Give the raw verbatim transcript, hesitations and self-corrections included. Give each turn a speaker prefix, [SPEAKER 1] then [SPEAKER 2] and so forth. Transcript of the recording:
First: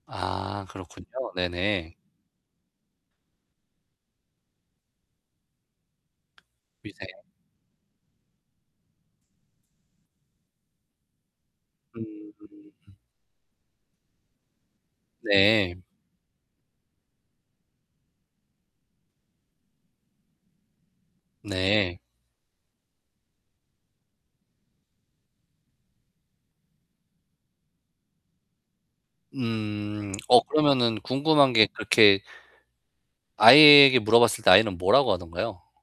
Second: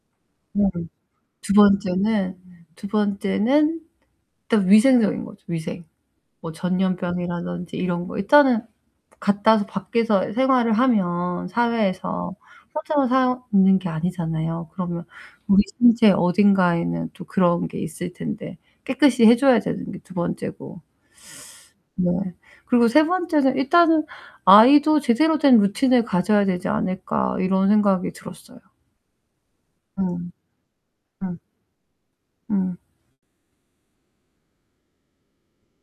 [SPEAKER 1] 아
[SPEAKER 2] 네.
[SPEAKER 1] 그렇군요.
[SPEAKER 2] 두
[SPEAKER 1] 네네.
[SPEAKER 2] 번째는, 두 번째는 일단 위생적인 거죠, 위생. 뭐
[SPEAKER 1] 위생.
[SPEAKER 2] 전염병이라든지 이런 거. 일단은 그 갖다 와서 밖에서 생활을 하면 사회에서
[SPEAKER 1] 음.
[SPEAKER 2] 혼자만 사는 게 아니잖아요. 그러면 우리
[SPEAKER 1] 네.
[SPEAKER 2] 신체 어딘가에는 또 그런 게 있을 텐데 깨끗이 해 줘야 되는 게 두 번째고.
[SPEAKER 1] 네.
[SPEAKER 2] 뭐, 그리고 세 번째는 일단은 아이도 제대로 된 루틴을 가져야 되지 않을까 이런 생각이 들었어요.
[SPEAKER 1] 음.
[SPEAKER 2] 음.
[SPEAKER 1] 어 그러면은
[SPEAKER 2] 음.
[SPEAKER 1] 궁금한 게 그렇게
[SPEAKER 2] 음.
[SPEAKER 1] 아이에게 물어봤을 때 아이는 뭐라고 하던가요?